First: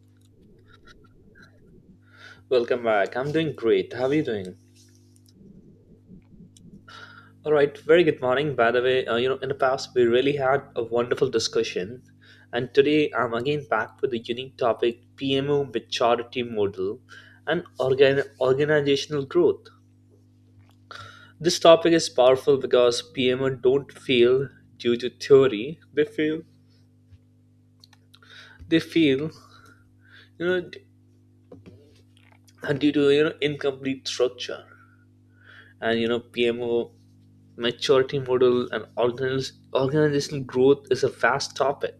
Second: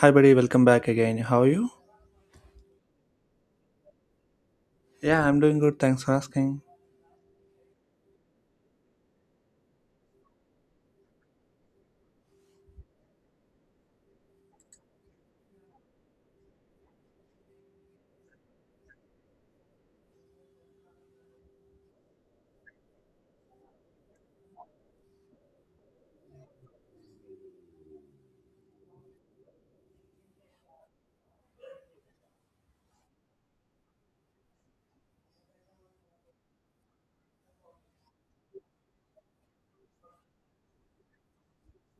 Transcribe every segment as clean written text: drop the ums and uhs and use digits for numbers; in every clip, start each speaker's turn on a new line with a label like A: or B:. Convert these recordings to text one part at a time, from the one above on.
A: Hi, buddy. Welcome back again. How are you?
B: Welcome back. I'm doing great. How are you doing?
A: Yeah, I'm doing good. Thanks for asking.
B: All right. Very good morning. By the way, in the past we really had a wonderful discussion, and today I'm again back with the unique topic PMO maturity model and organizational growth. This topic is powerful because PMO don't fail due to theory. They fail. They fail. You know, d- Due to incomplete structure. And PMO, maturity model, and organizational growth is a vast topic.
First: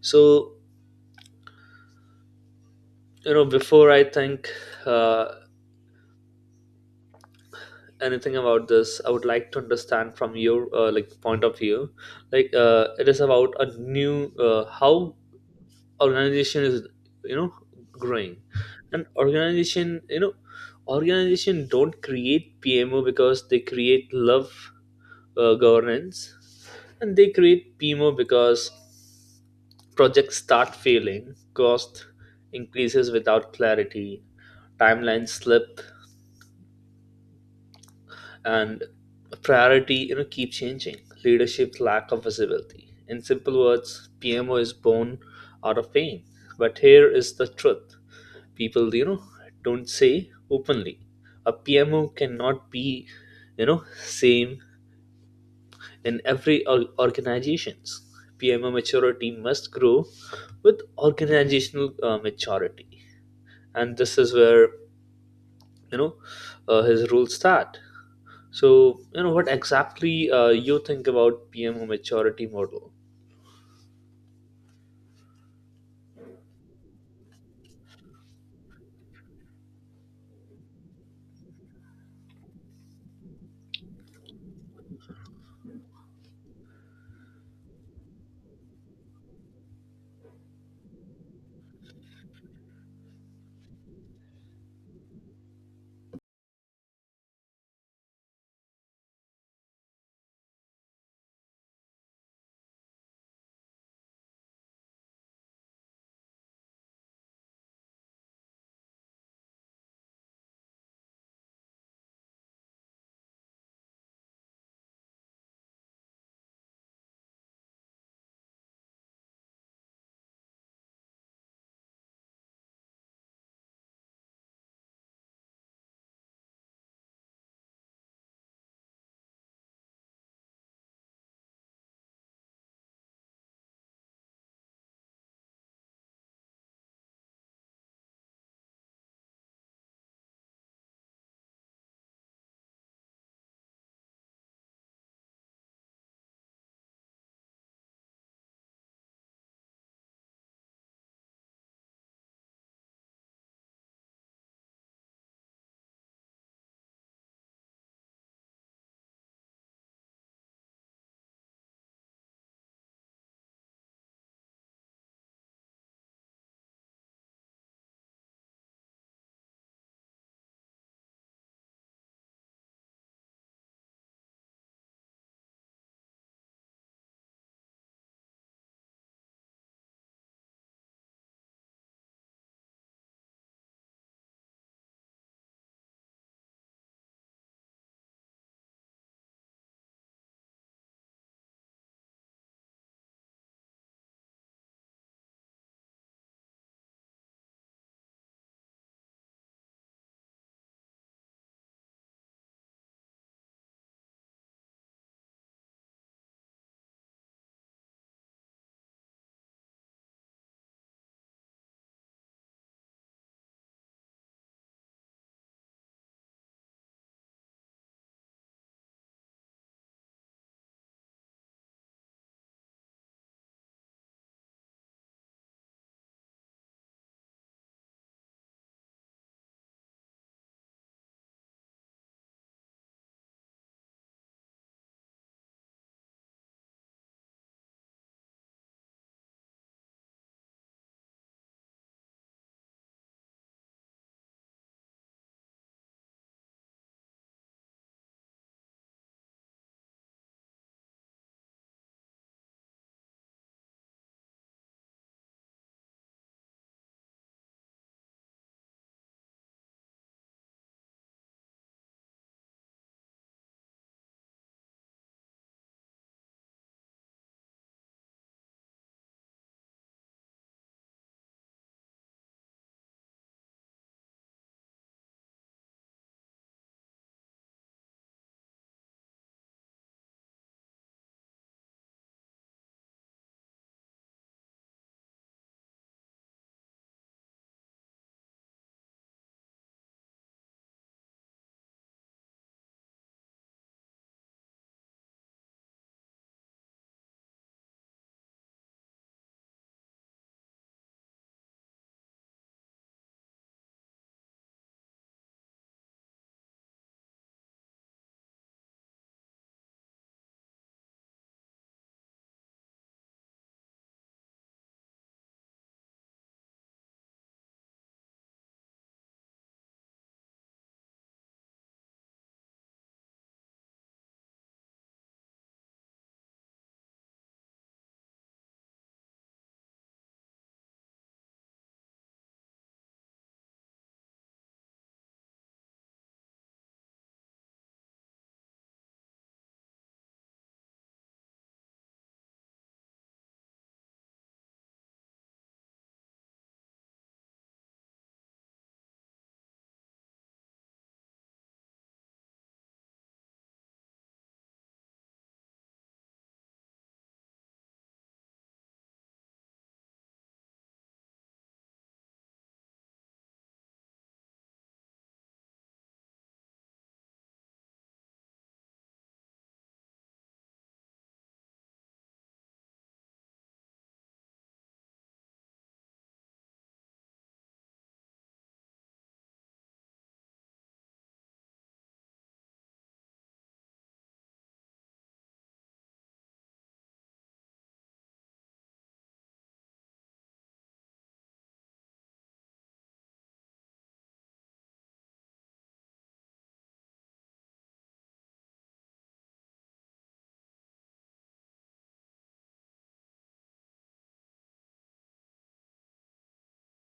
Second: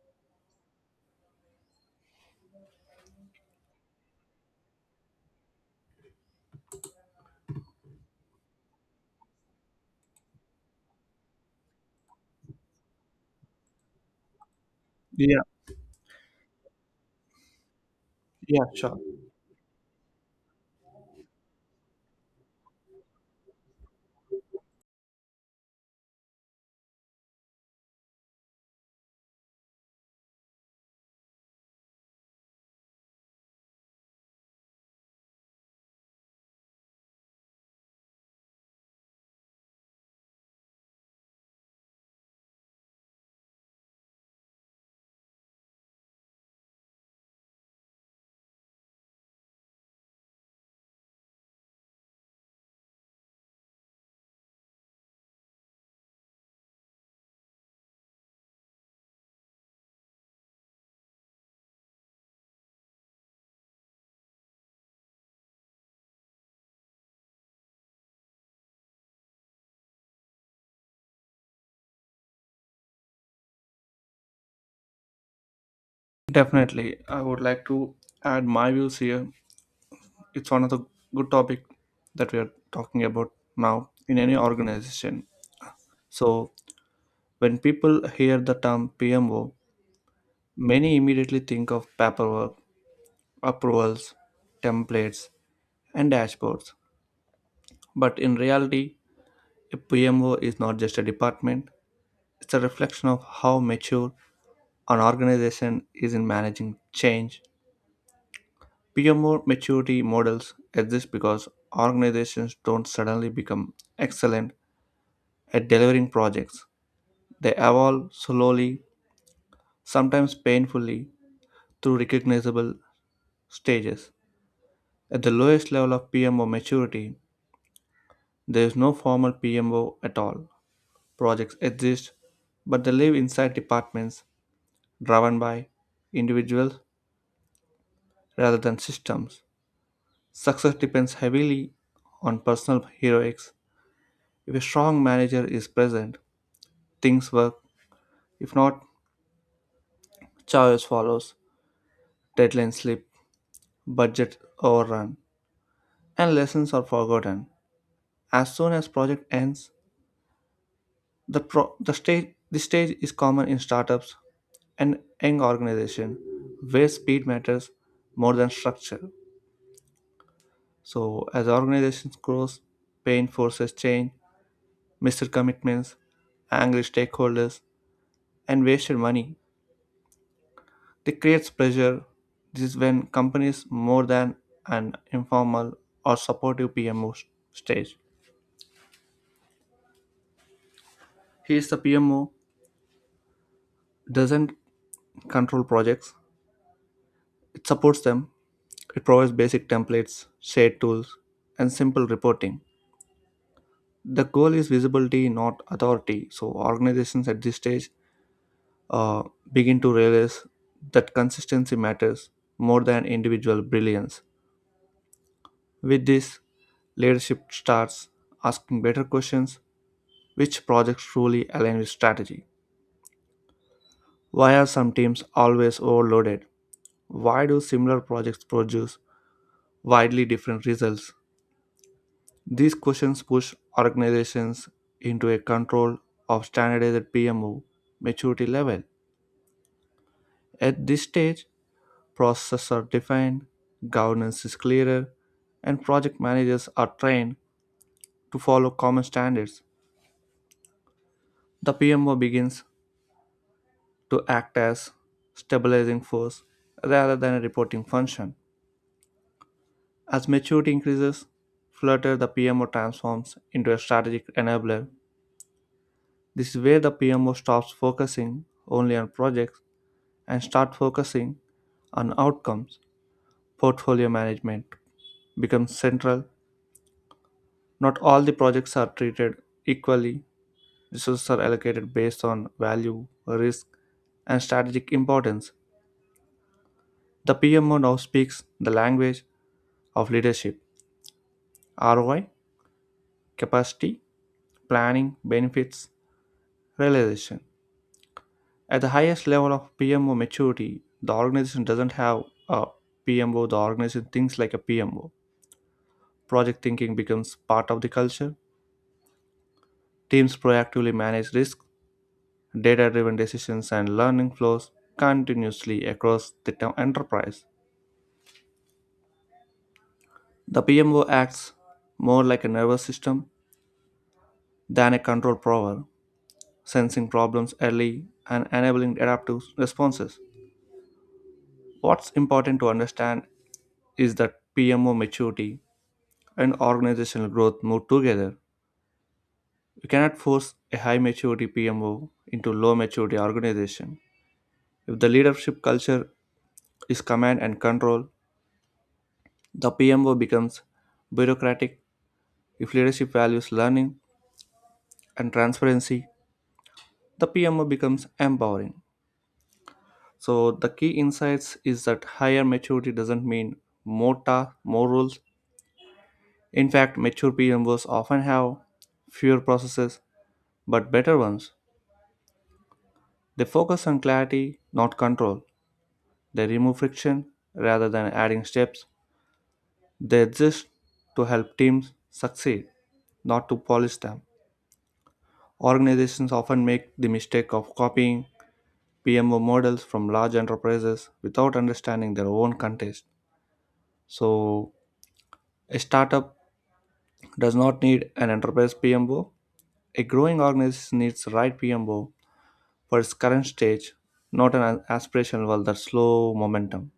B: So before I think uh, anything about this, I would like to understand from your like point of view, like it is about a new how
A: Yeah,
B: organization is you know growing,
A: yeah, sure.
B: and organization you know organization don't create PMO because they create love governance. And they create pmo because projects start failing, cost increases without clarity, timelines slip, and priority keep changing, leadership lack of visibility. In simple words, pmo is born out of pain. But here is the truth: people don't say openly a pmo cannot be you know same in every organizations. PMO maturity must grow with organizational maturity, and this is where you know his rules start. So what exactly you think about PMO maturity model?
A: Definitely, I would like to add my views here. It's one of the good topic that we are talking about now in any organization. So when people hear the term PMO, many immediately think of paperwork, approvals, templates, and dashboards. But in reality, a PMO is not just a department. It's a reflection of how mature an organization is in managing change. PMO maturity models exist because organizations don't suddenly become excellent at delivering projects. They evolve slowly, sometimes painfully, through recognizable stages. At the lowest level of PMO maturity, there is no formal PMO at all. Projects exist, but they live inside departments driven by individuals rather than systems. Success depends heavily on personal heroics. If a strong manager is present, things work. If not, chaos follows. Deadlines slip, budget overrun, and lessons are forgotten. As soon as project ends, the stage is common in startups and young organization where speed matters more than structure. So as organizations grows, pain forces change, missed commitments, angry stakeholders, and wasted money. It creates pressure. This is when companies more than an informal or supportive PMO stage. Here is the PMO doesn't control projects. It supports them. It provides basic templates, shared tools, and simple reporting. The goal is visibility, not authority. So organizations at this stage uh, begin to realize that consistency matters more than individual brilliance. With this, leadership starts asking better questions. Which projects truly align with strategy? Why are some teams always overloaded? Why do similar projects produce widely different results? These questions push organizations into a control of standardized PMO maturity level. At this stage, processes are defined, governance is clearer, and project managers are trained to follow common standards. The PMO begins to act as stabilizing force rather than a reporting function. As maturity increases, Flutter the PMO transforms into a strategic enabler. This is where the PMO stops focusing only on projects and start focusing on outcomes. Portfolio management becomes central. Not all the projects are treated equally. Resources are allocated based on value, risk, and strategic importance. The PMO now speaks the language of leadership, ROI, capacity, planning, benefits, realization. At the highest level of PMO maturity, the organization doesn't have a PMO, the organization thinks like a PMO. Project thinking becomes part of the culture. Teams proactively manage risk, data driven decisions, and learning flows continuously across the enterprise. The PMO acts more like a nervous system than a control prover, sensing problems early and enabling adaptive responses. What's important to understand is that PMO maturity and organizational growth move together. You cannot force a high maturity PMO into low maturity organization. If the leadership culture is command and control, the PMO becomes bureaucratic. If leadership values learning and transparency, the PMO becomes empowering. So the key insights is that higher maturity doesn't mean more tasks, more rules. In fact, mature PMOs often have fewer processes but better ones. They focus on clarity, not control. They remove friction rather than adding steps. They exist to help teams succeed, not to polish them. Organizations often make the mistake of copying PMO models from large enterprises without understanding their own context. So, a startup does not need an enterprise PMO. A growing organization needs the right PMO for its current stage, not an aspirational one that's slow momentum.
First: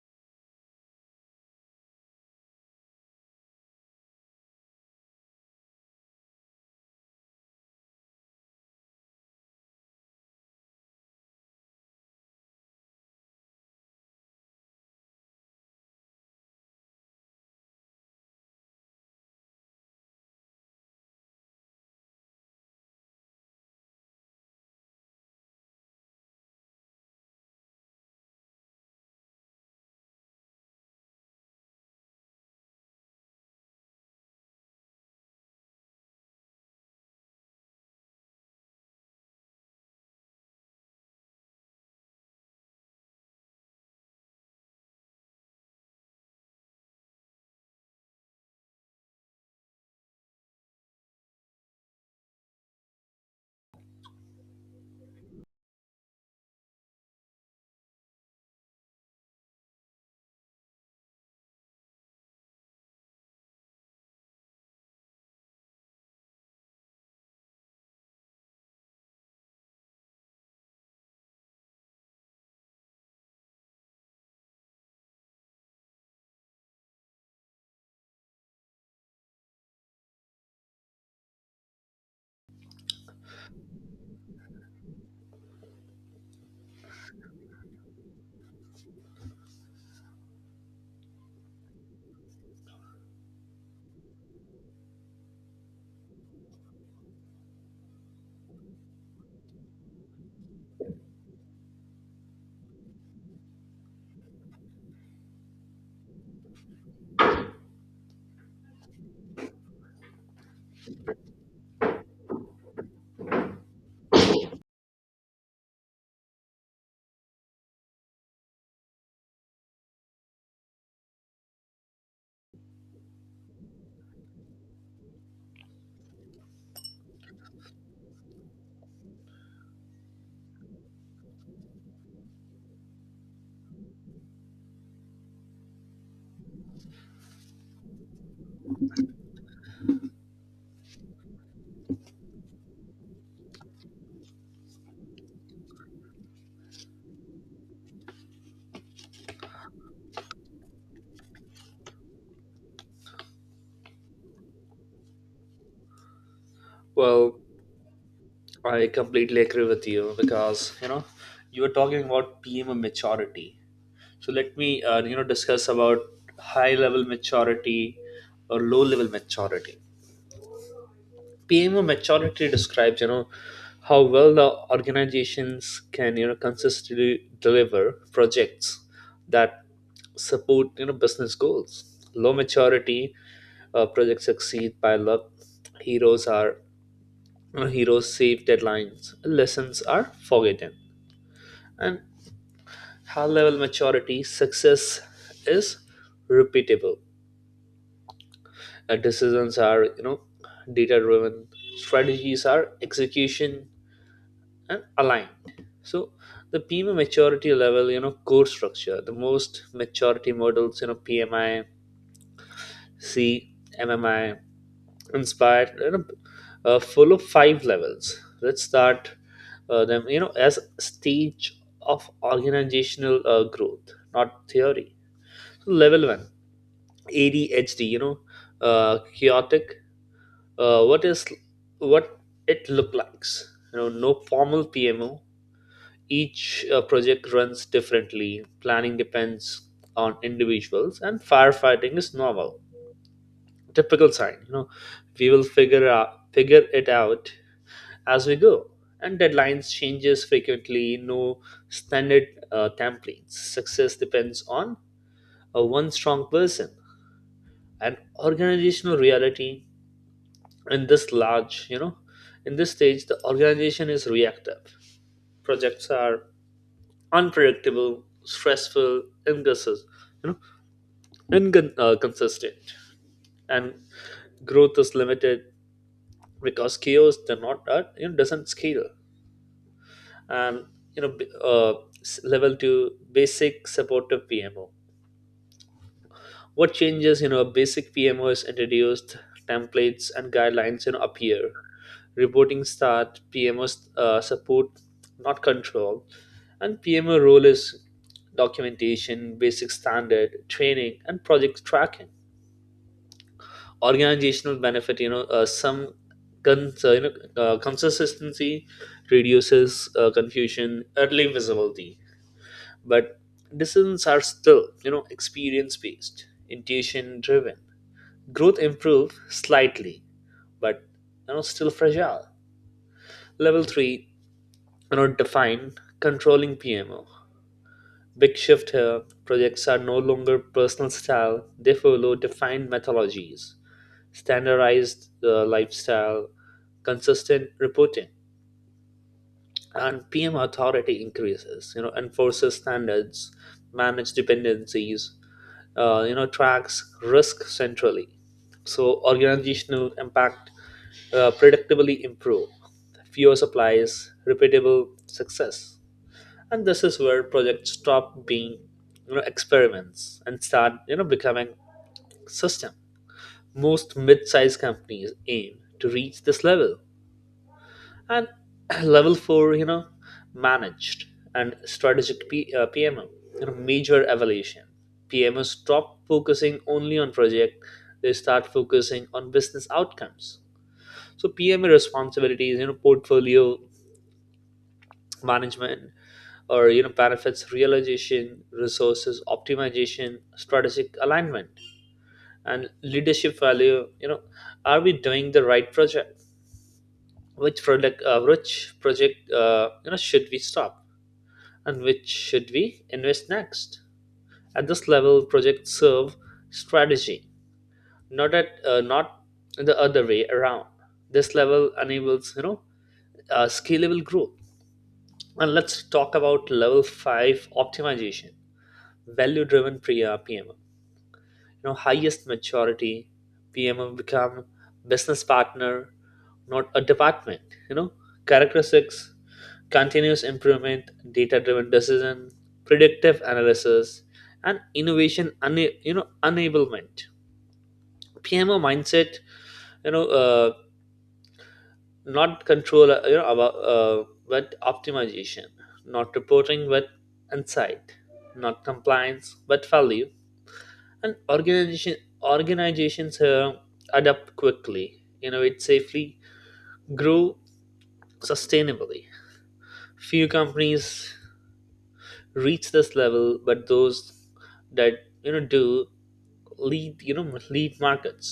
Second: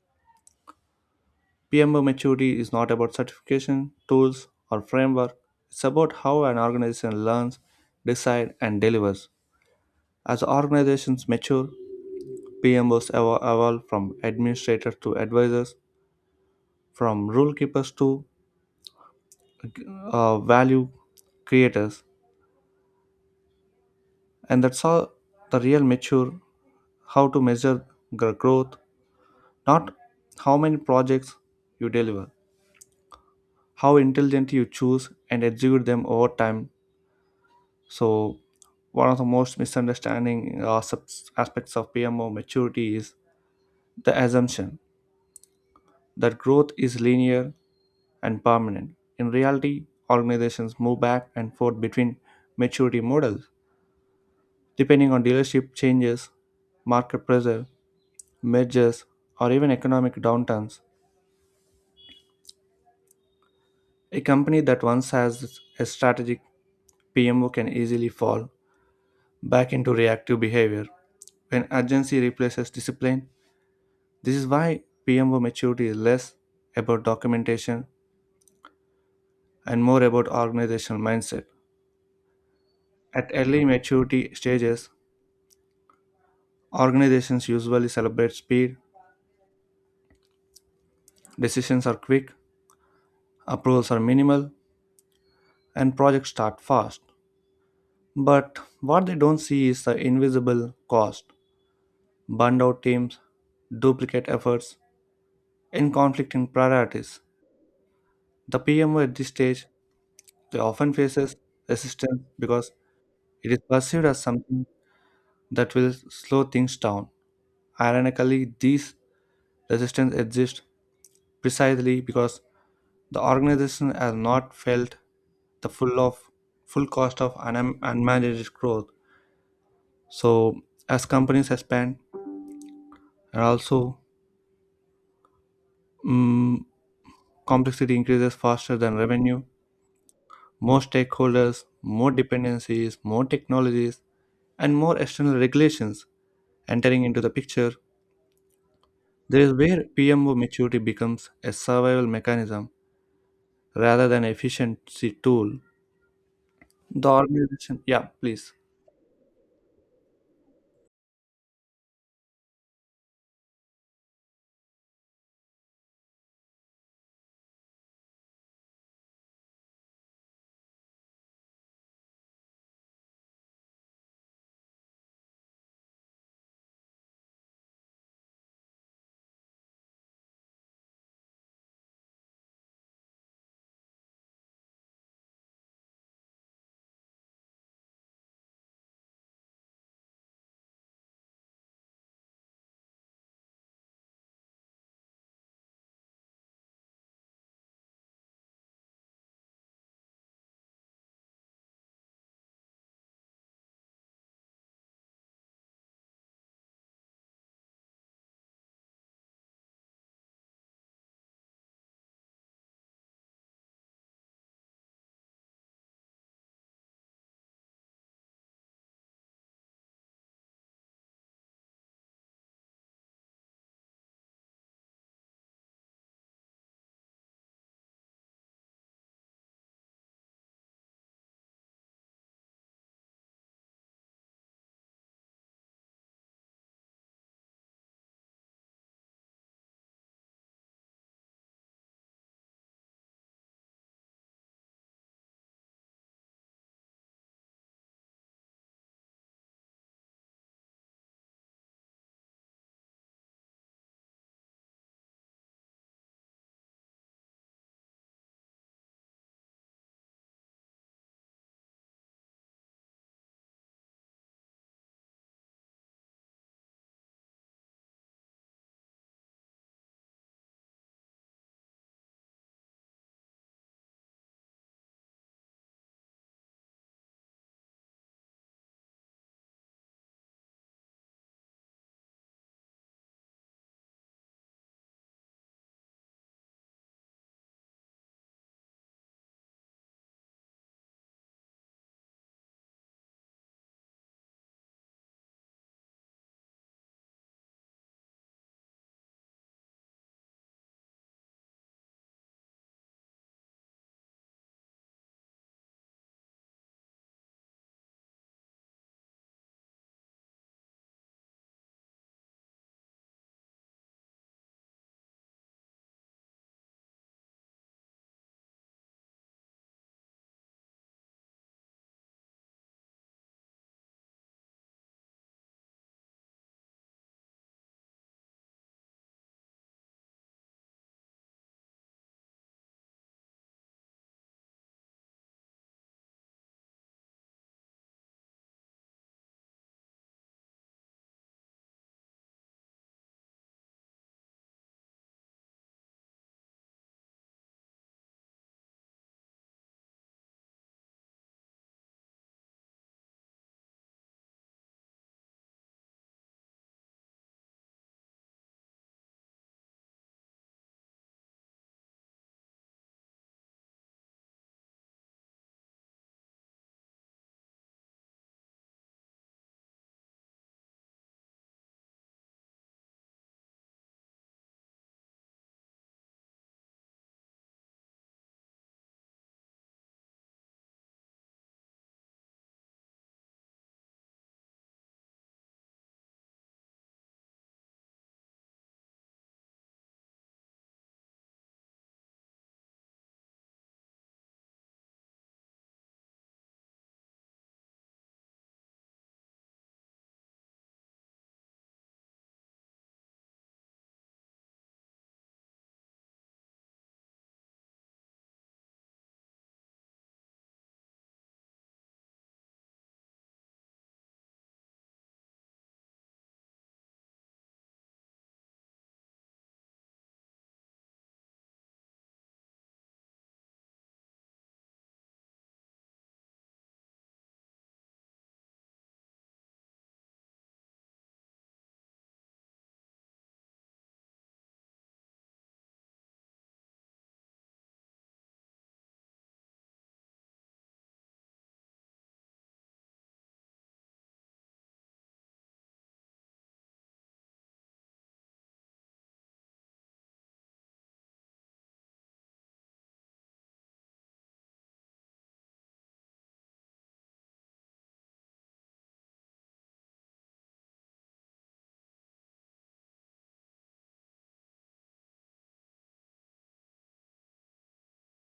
A: PMO maturity is not about certification, tools, or framework. It's about how an organization learns, decides, and delivers. As organizations mature, PMOs evolve from administrators to advisors, from rule keepers to value creators. And that's how the real mature how to measure growth, not how many projects you deliver, how intelligently you choose and execute them over time. So, one of the most misunderstanding aspects of PMO maturity is the assumption that growth is linear and permanent. In reality, organizations move back and forth between maturity models depending on dealership changes, market pressure, mergers, or even economic downturns. A company that once has a strategic PMO can easily fall back into reactive behavior when urgency replaces discipline. This is why PMO maturity is less about documentation and more about organizational mindset. At early maturity stages, organizations usually celebrate speed, decisions are quick, approvals are minimal, and projects start fast. But what they don't see is the invisible cost burned out teams, duplicate efforts, and conflicting priorities. The PMO at this stage they often faces resistance because it is perceived as something that will slow things down. Ironically, these resistance exist precisely because the organization has not felt the full of full cost of unmanaged growth. So as companies expand and also mm, complexity increases faster than revenue, more stakeholders, more dependencies, more technologies, and more external regulations entering into the picture, there is where PMO maturity becomes a survival mechanism rather than efficiency tool. The
B: Well,
A: organization, yeah, please.
B: I completely agree with you because you were talking about PMO maturity. So let me discuss about high level maturity or low level maturity. PMO maturity describes, how well the organizations can, consistently deliver projects that support, business goals. Low maturity, projects succeed by luck. Heroes are heroes save deadlines. Lessons are forgotten. And high level maturity success is repeatable. Decisions are, data driven. Strategies are execution and aligned. So the PMI maturity level, core structure, the most maturity models, PMI, C, MMI, inspired, full of five levels. Let's start them, as stage of organizational growth, not theory. So level one, ADHD, chaotic. What is what it look like?s no formal PMO, each project runs differently, planning depends on individuals, and firefighting is normal. Typical sign, we will figure it out as we go. And deadlines changes frequently. No standard templates. Success depends on one strong person. And organizational reality in this large, you know, in this stage, the organization is reactive. Projects are unpredictable, stressful, inconsistent, you know, consistent, and growth is limited because chaos they're not that you know doesn't scale. And you know b- uh, level two, basic supportive PMO. What changes, basic pmos introduced, templates and guidelines appear, reporting start, pmos support not control. And pmo role is documentation, basic standard, training, and project tracking. Organizational benefit, some cons- uh, you know consistency reduces confusion, early visibility. But decisions are still experience based, intuition driven. Growth improved slightly, but still fragile. Level three, define controlling PMO. Big shift here. Projects are no longer personal style; they follow defined methodologies, standardized lifestyle, consistent reporting. And PM authority increases, enforces standards, manage dependencies, tracks risk centrally. So organizational impact predictably improve, fewer supplies, repeatable success. And this is where projects stop being, experiments and start, becoming system. Most mid-sized companies aim to reach this level. And level 4, managed and strategic pmo, major evaluation. Pmos stop focusing only on project, they start focusing on business outcomes. So PMO responsibilities, portfolio management, or benefits realization, resources optimization, strategic alignment, and leadership value. Are we doing the right project? Which product uh, which project should we stop, and which should we invest next? At this level, projects serve strategy, not the other way around. This level enables scalable growth. And let's talk about level five optimization, value-driven PMO. Highest maturity PMO become business partner, not a department. You know, characteristics: continuous improvement, data driven decision, predictive analysis, and innovation enablement. PMO mindset, you know, uh, not control, but optimization, not reporting but insight, not compliance but value. And organizations adapt quickly, innovate safely, grow sustainably. Few companies reach this level, but those that you know do lead you know lead markets.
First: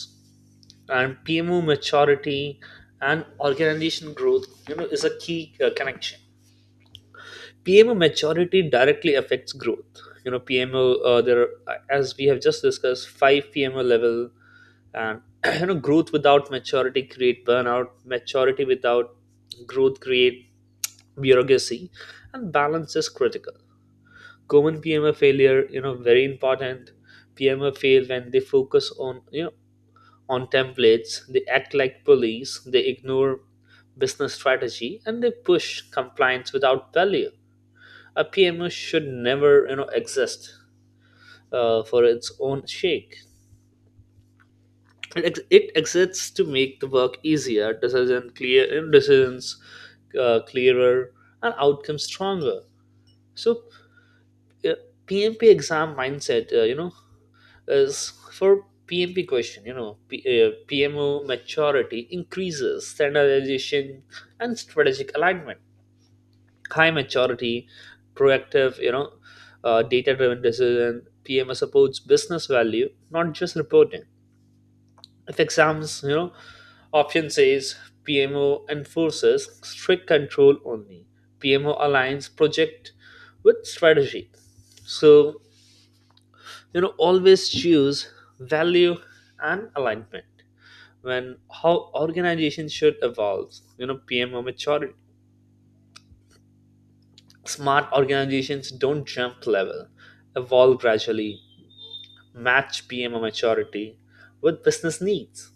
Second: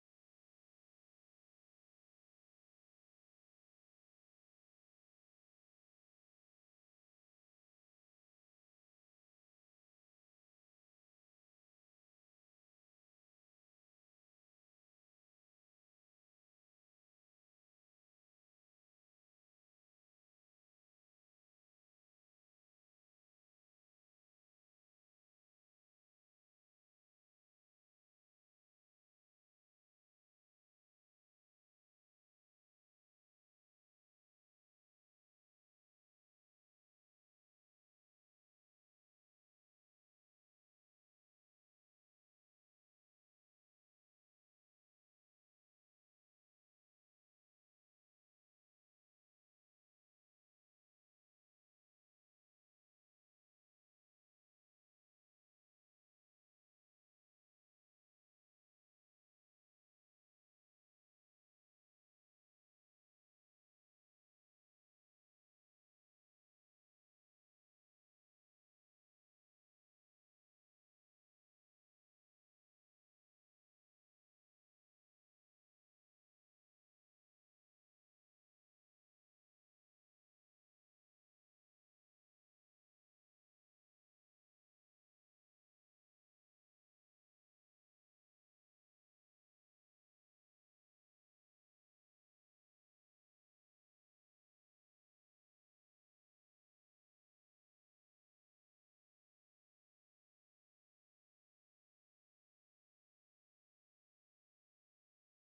B: And pmo maturity and organization growth is a key connection. Pmo maturity directly affects growth. You know pmo There are, as we have just discussed, five pmo level. And growth without maturity create burnout, maturity without growth create bureaucracy, and balance is critical. Common PMA failure, very important. PMA fail when they focus on, templates, they act like police, they ignore business strategy, and they push compliance without value. A PMO should never exist for its own sake. It exists to make the work easier, decision clear, uh, clearer, and outcomes stronger. So, uh, PMP exam mindset, is for PMP question. PMO maturity increases standardization and strategic alignment. High maturity, proactive, data driven decision. PMO supports business value, not just reporting. If exams, option says PMO enforces strict control only, PMO aligns project with strategy. So always choose value and alignment when how organizations should evolve. Pmo maturity, smart organizations don't jump level, evolve gradually, match pmo maturity with business needs.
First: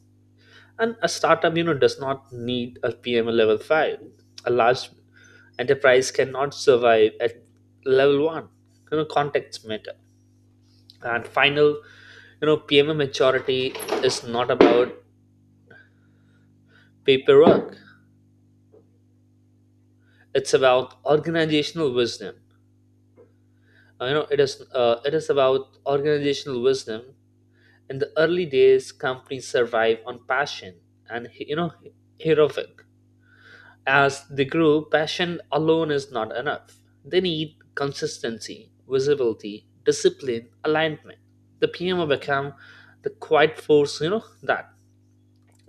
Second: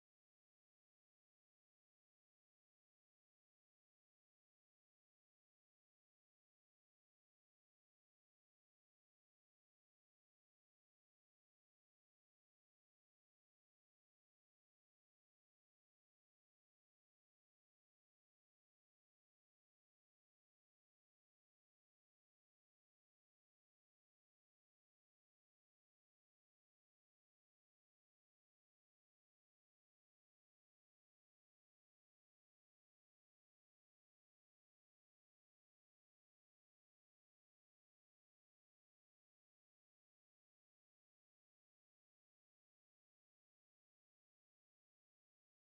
B: And a startup does not need a pmo level 5. A large enterprise cannot survive at level 1. Contexts matter. And final, pmo maturity is not about paperwork. It's about organizational wisdom. It is about organizational wisdom. In the early days, companies survive on passion and heroic. As they grow, passion alone is not enough. They need consistency, visibility, discipline, alignment. The PMO become the quiet force, that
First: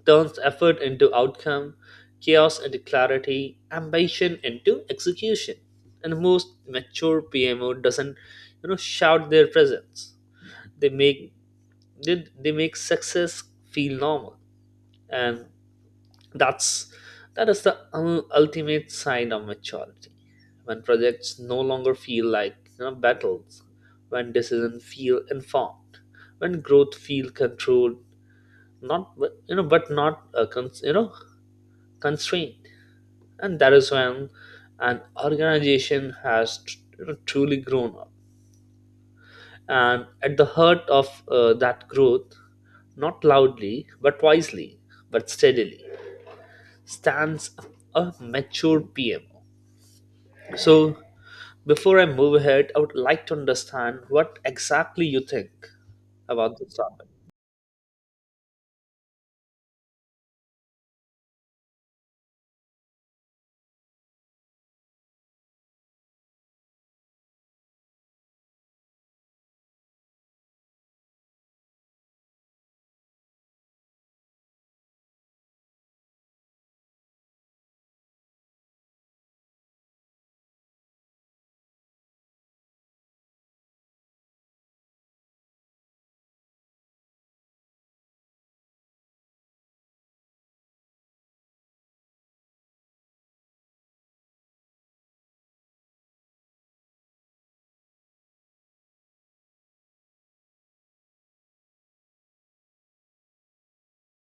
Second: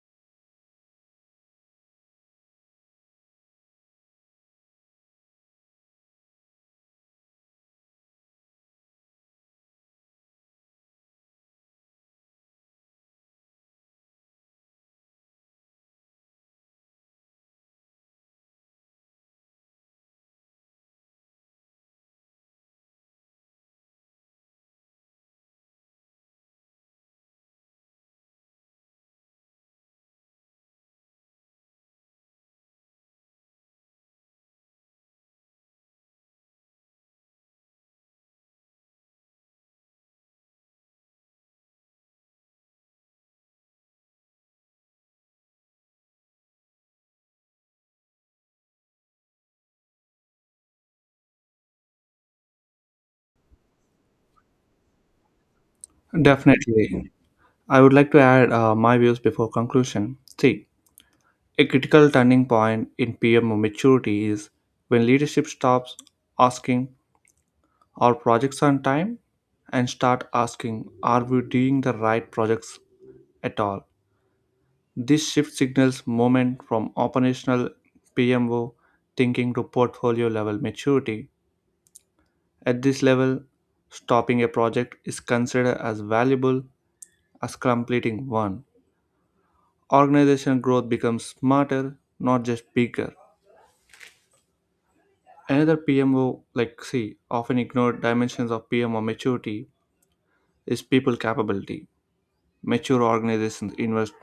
B: turns effort into outcome, chaos into clarity, ambition into execution. And the most mature PMO doesn't, shout their presence. They make they make success feel normal, and that's that is the ultimate sign of maturity. When projects no longer feel like battles, when decisions feel informed, when growth feel controlled, not you know but not cons- you know constraint. And that is when an organization has truly grown up, and at the heart of that growth, not loudly but wisely but steadily, stands a mature pmo. So before I move ahead, I would like to understand what exactly you think about this topic.
A: Definitely, I would like to add my views before conclusion. See, a critical turning point in PM maturity is when leadership stops asking, are projects on time? And start asking, are we doing the right projects at all? This shift signals moment from operational PMO thinking to portfolio level maturity. At this level, stopping a project is considered as valuable as completing one. Organization growth becomes smarter, not just bigger. Another PMO, like C, often ignored dimensions of PMO maturity is people capability. Mature organizations invest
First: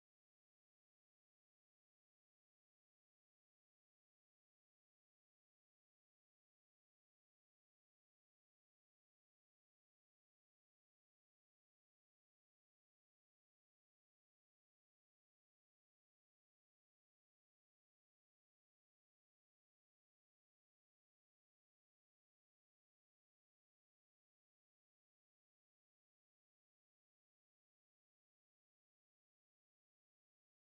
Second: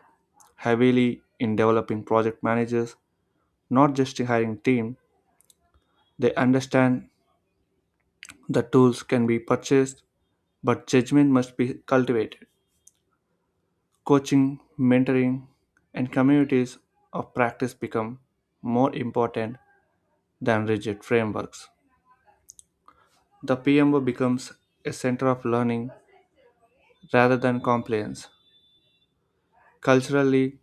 A: heavily in developing project managers, not just a hiring team. They understand the tools can be purchased, but judgment must be cultivated. Coaching, mentoring, and communities of practice become more important than rigid frameworks. The PMO becomes a center of learning rather than compliance. Culturally,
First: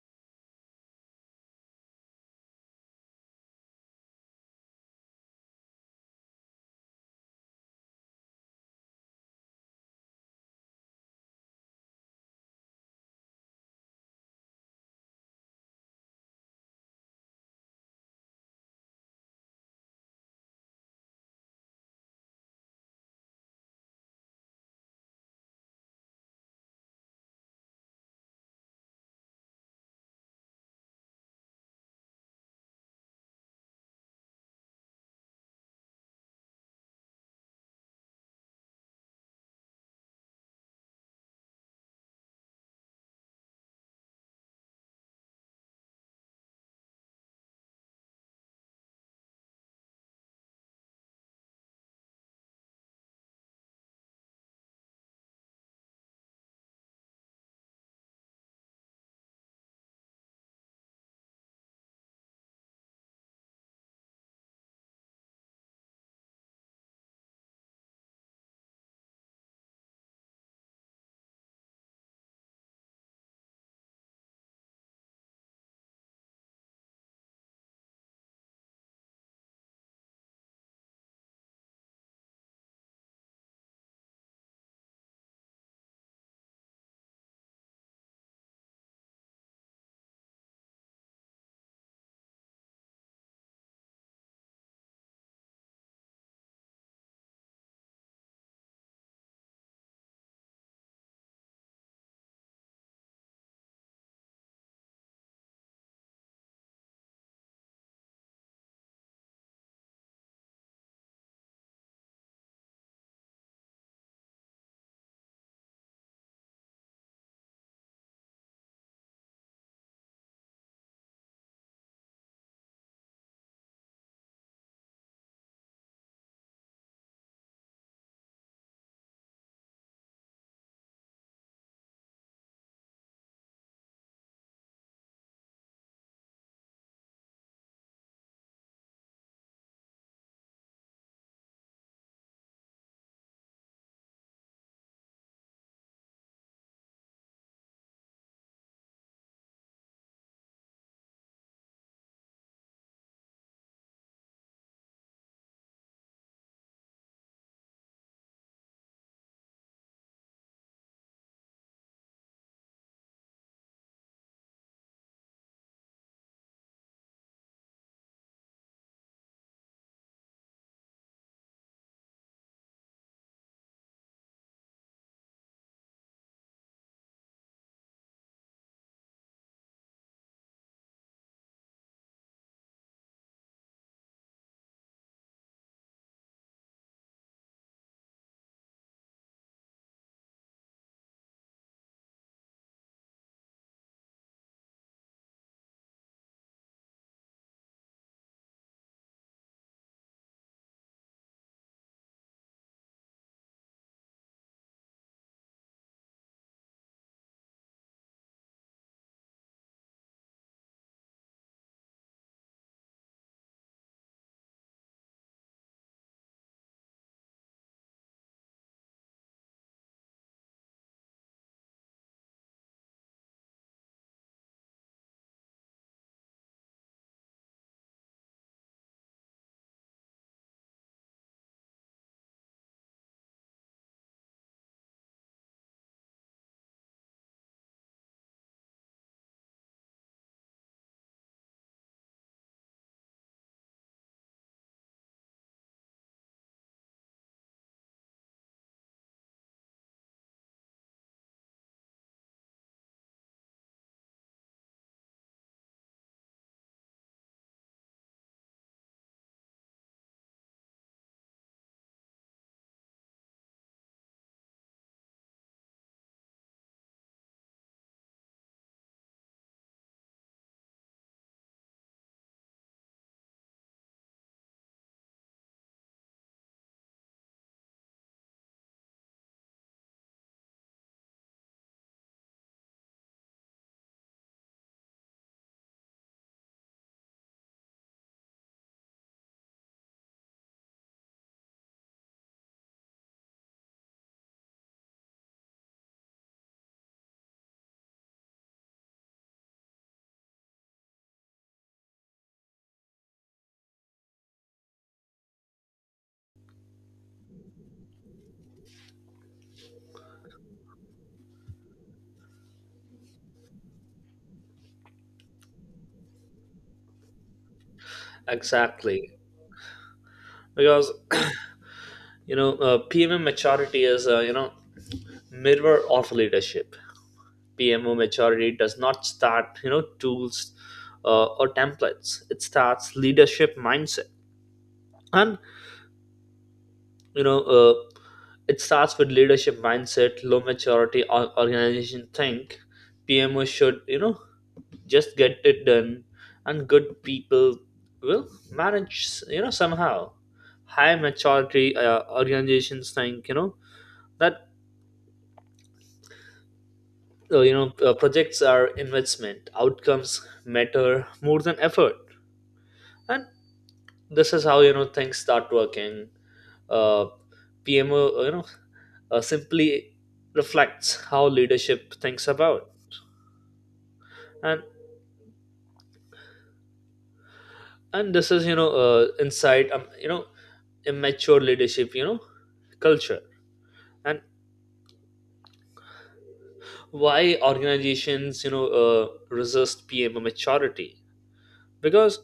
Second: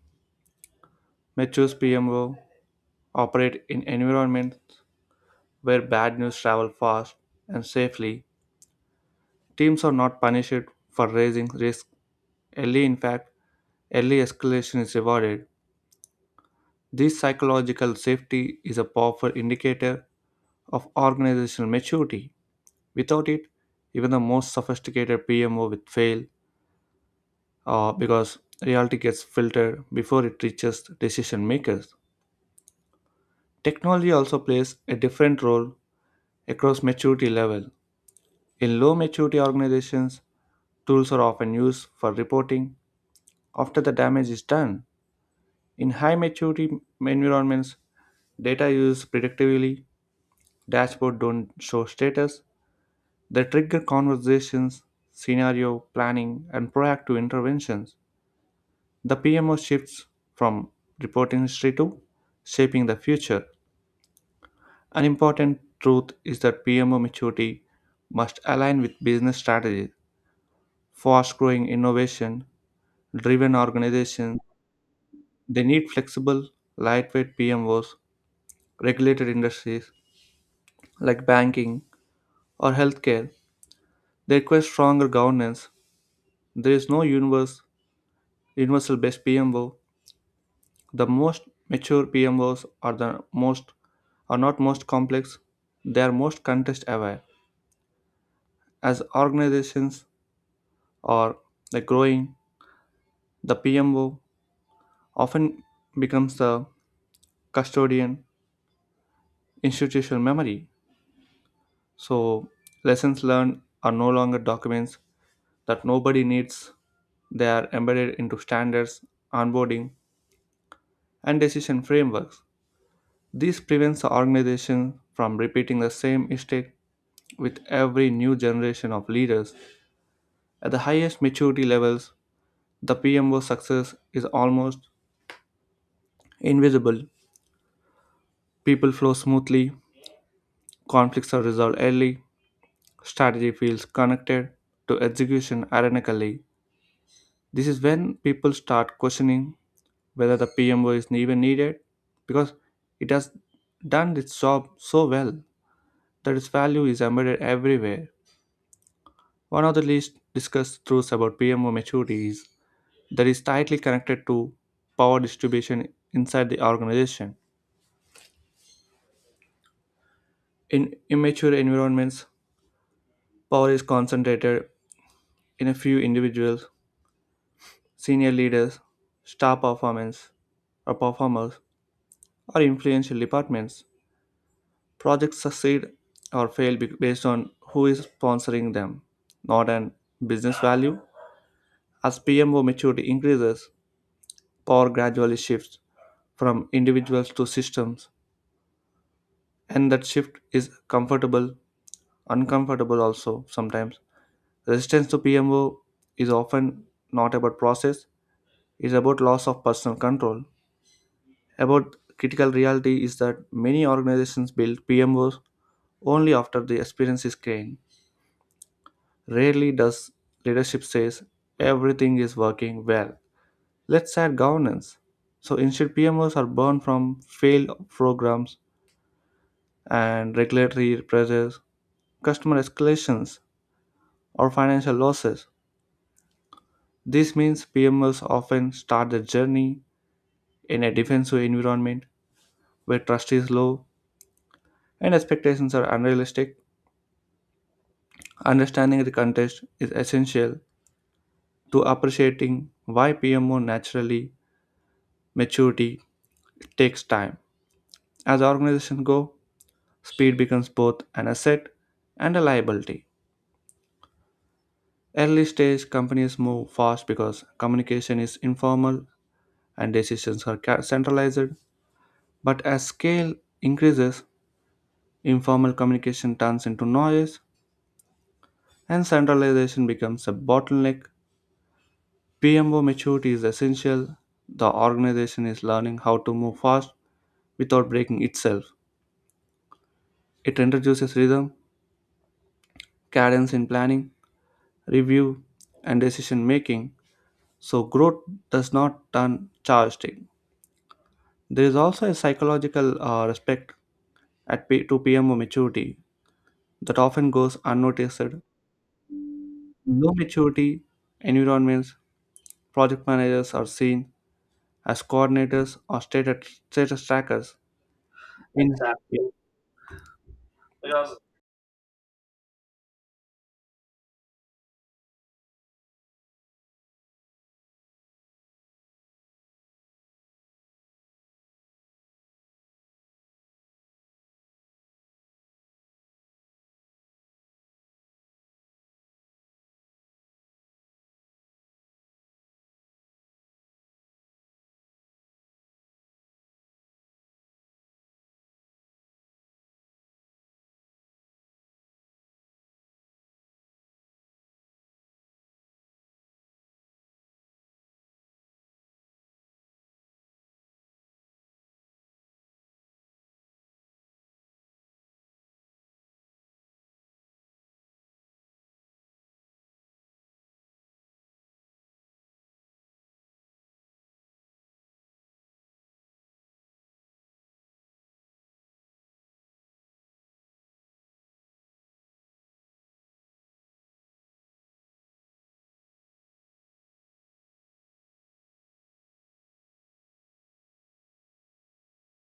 A: mature PMO operate in environments where bad news travel fast and safely. Teams are not punished for raising risk early. In fact, early escalation is rewarded. This psychological safety is a powerful indicator of organizational maturity. Without it, even the most sophisticated PMO would fail because reality gets filtered before it reaches decision makers. Technology also plays a different role across maturity level. In low maturity organizations, tools are often used for reporting after the damage is done. In high maturity environments, data is used predictively. Dashboards don't show status, they trigger conversations, scenario planning, and proactive interventions. The PMO shifts from reporting history to shaping the future. An important truth is that PMO maturity must align with business strategies. Fast growing innovation driven organizations they need flexible, lightweight PMOs, regulated industries like banking or healthcare. They require stronger governance. There is no universal best PMO. The most mature PMOs are the most are not most complex, they are most context aware. As organizations are the growing, the PMO often becomes the custodian institutional memory. So lessons learned are no longer documents that nobody needs. They are embedded into standards, onboarding, and decision frameworks. This prevents the organization from repeating the same mistake with every new generation of leaders. At the highest maturity levels, the PMO success is almost invisible. People flow smoothly, conflicts are resolved early, strategy feels connected to execution ironically. This is when people start questioning whether the PMO is even needed because it has done its job so well that its value is embedded everywhere. One of the least discussed truths about PMO maturity is that is tightly connected to power distribution inside the organization. In immature environments, power is concentrated in a few individuals, senior leaders, star performance or performers, or influential departments. Projects succeed or fail based on who is sponsoring them, not on business value. As PMO maturity increases, power gradually shifts from individuals to systems, and that shift is comfortable uncomfortable also sometimes. Resistance to PMO is often not about process, it's about loss of personal control. About critical reality is that many organizations build PMOs only after the experience is gained. Rarely does leadership says everything is working well. Let's add governance. So instead PMOs are born from failed programs and regulatory pressures, customer escalations or financial losses. This means PMLs often start their journey in a defensive environment where trust is low and expectations are unrealistic. Understanding the context is essential to appreciating why PMO naturally maturity takes time. As organizations go, speed becomes both an asset and a liability. Early stage companies move fast because communication is informal and decisions are centralized, but as scale increases, informal communication turns into noise, and centralization becomes a bottleneck. PMO maturity is essential. The organization is learning how to move fast without breaking itself. It introduces rhythm, cadence in planning, review, and decision making, so growth does not turn chaotic. There is also a psychological respect to PMO maturity that often goes unnoticed. Low maturity environments, project managers are seen as status trackers. In,
B: Exactly, because pmm maturity is mirror of leadership. PMO maturity does not start, tools or templates. It starts leadership mindset. And you know, uh, it starts with leadership mindset. Low maturity organization think PMO should, just get it done, and good people will manage, somehow. High maturity organizations think, you know, that you know projects are investment, outcomes matter more than effort. And this is how things start working. Uh, pmo you know simply reflects how leadership thinks about. and and this is you know inside immature leadership culture. And why organizations resist pmo maturity? Because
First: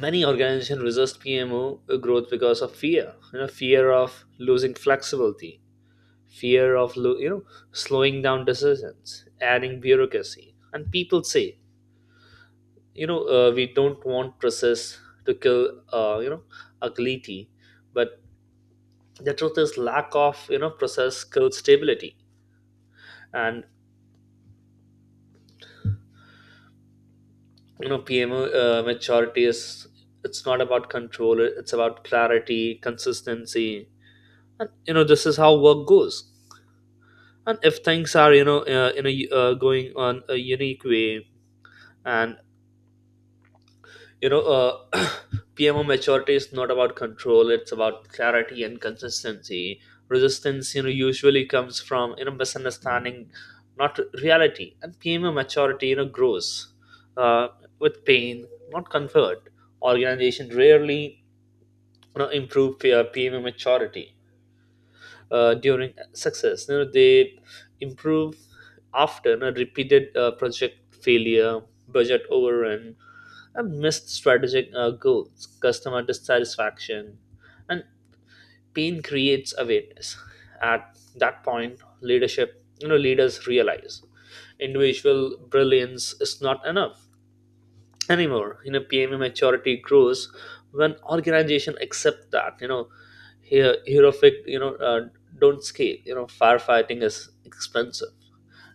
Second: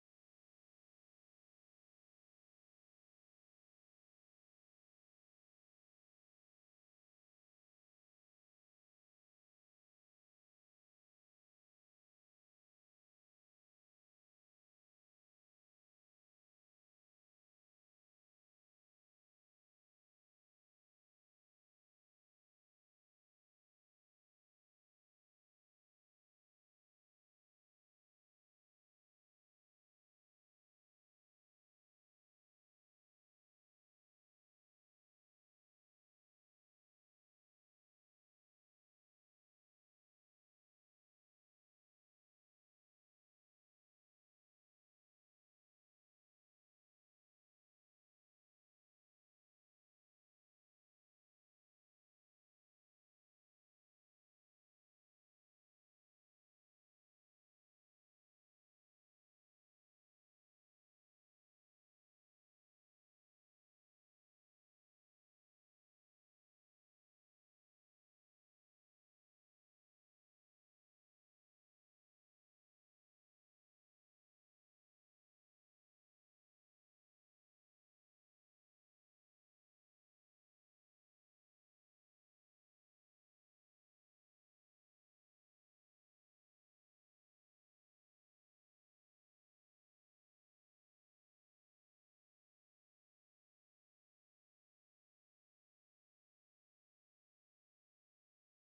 B: many organizations resist pmo growth because of fear, fear of losing flexibility, fear of lo- you know slowing down decisions, adding bureaucracy. And people say, we don't want process to kill, uh, you know agility. But the truth is, lack of process kills stability. And pmo maturity is it's not about control, it's about clarity, consistency. And this is how work goes, and if things are you know in a going on a unique way. And you know uh, pmo maturity is not about control, it's about clarity and consistency. Resistance usually comes from misunderstanding, not reality. And pmo maturity grows uh, with pain, not comfort. Organization rarely improve their pmo maturity during success. They improve after repeated project failure, budget overrun, and missed strategic goals, customer dissatisfaction. And pain creates awareness. At that point, leadership, leaders realize individual brilliance is not enough anymore. PME maturity grows when organization accept that here heroic don't scale. Firefighting is expensive,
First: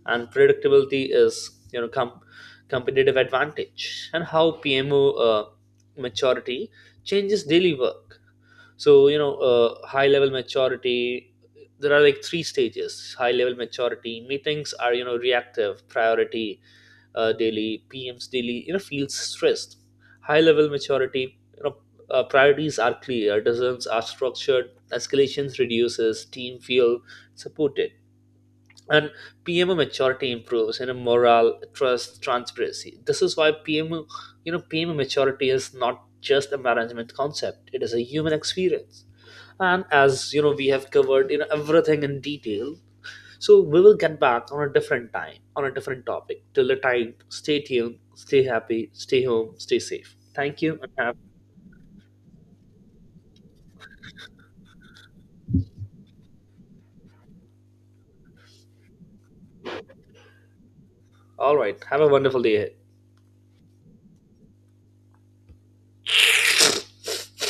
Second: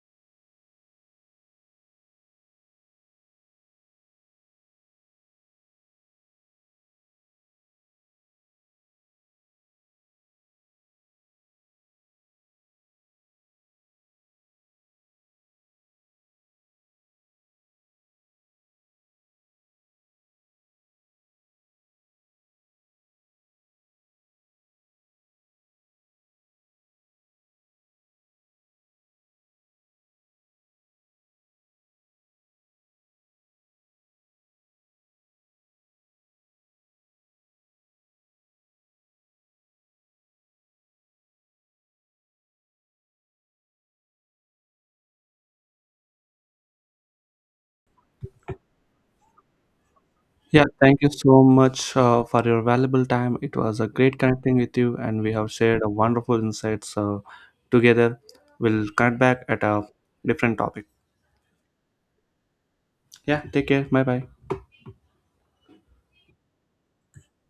B: and predictability is competitive advantage. And how pmo uh, maturity changes daily work. So high level maturity, there are like three stages. High level maturity meetings are reactive priority, daily pms daily feels stressed. High level maturity, priorities are clear, decisions are structured, escalations reduces, team feel supported. And PMO maturity improves, morale, trust, transparency. This is why PMO you know PMO maturity is not just a management concept, it is a human experience. And as we have covered everything in detail, so we will get back on a different time on a different topic. Till the time, stay tuned, stay happy, stay home, stay safe. Thank
A: yeah,
B: you, and
A: thank you
B: have.
A: so much for your valuable time. It was a great connecting with you, and we have shared a wonderful insights together. We'll connect back at a different topic.
B: All right, have a wonderful day ahead.
A: Yeah, take care. Bye bye.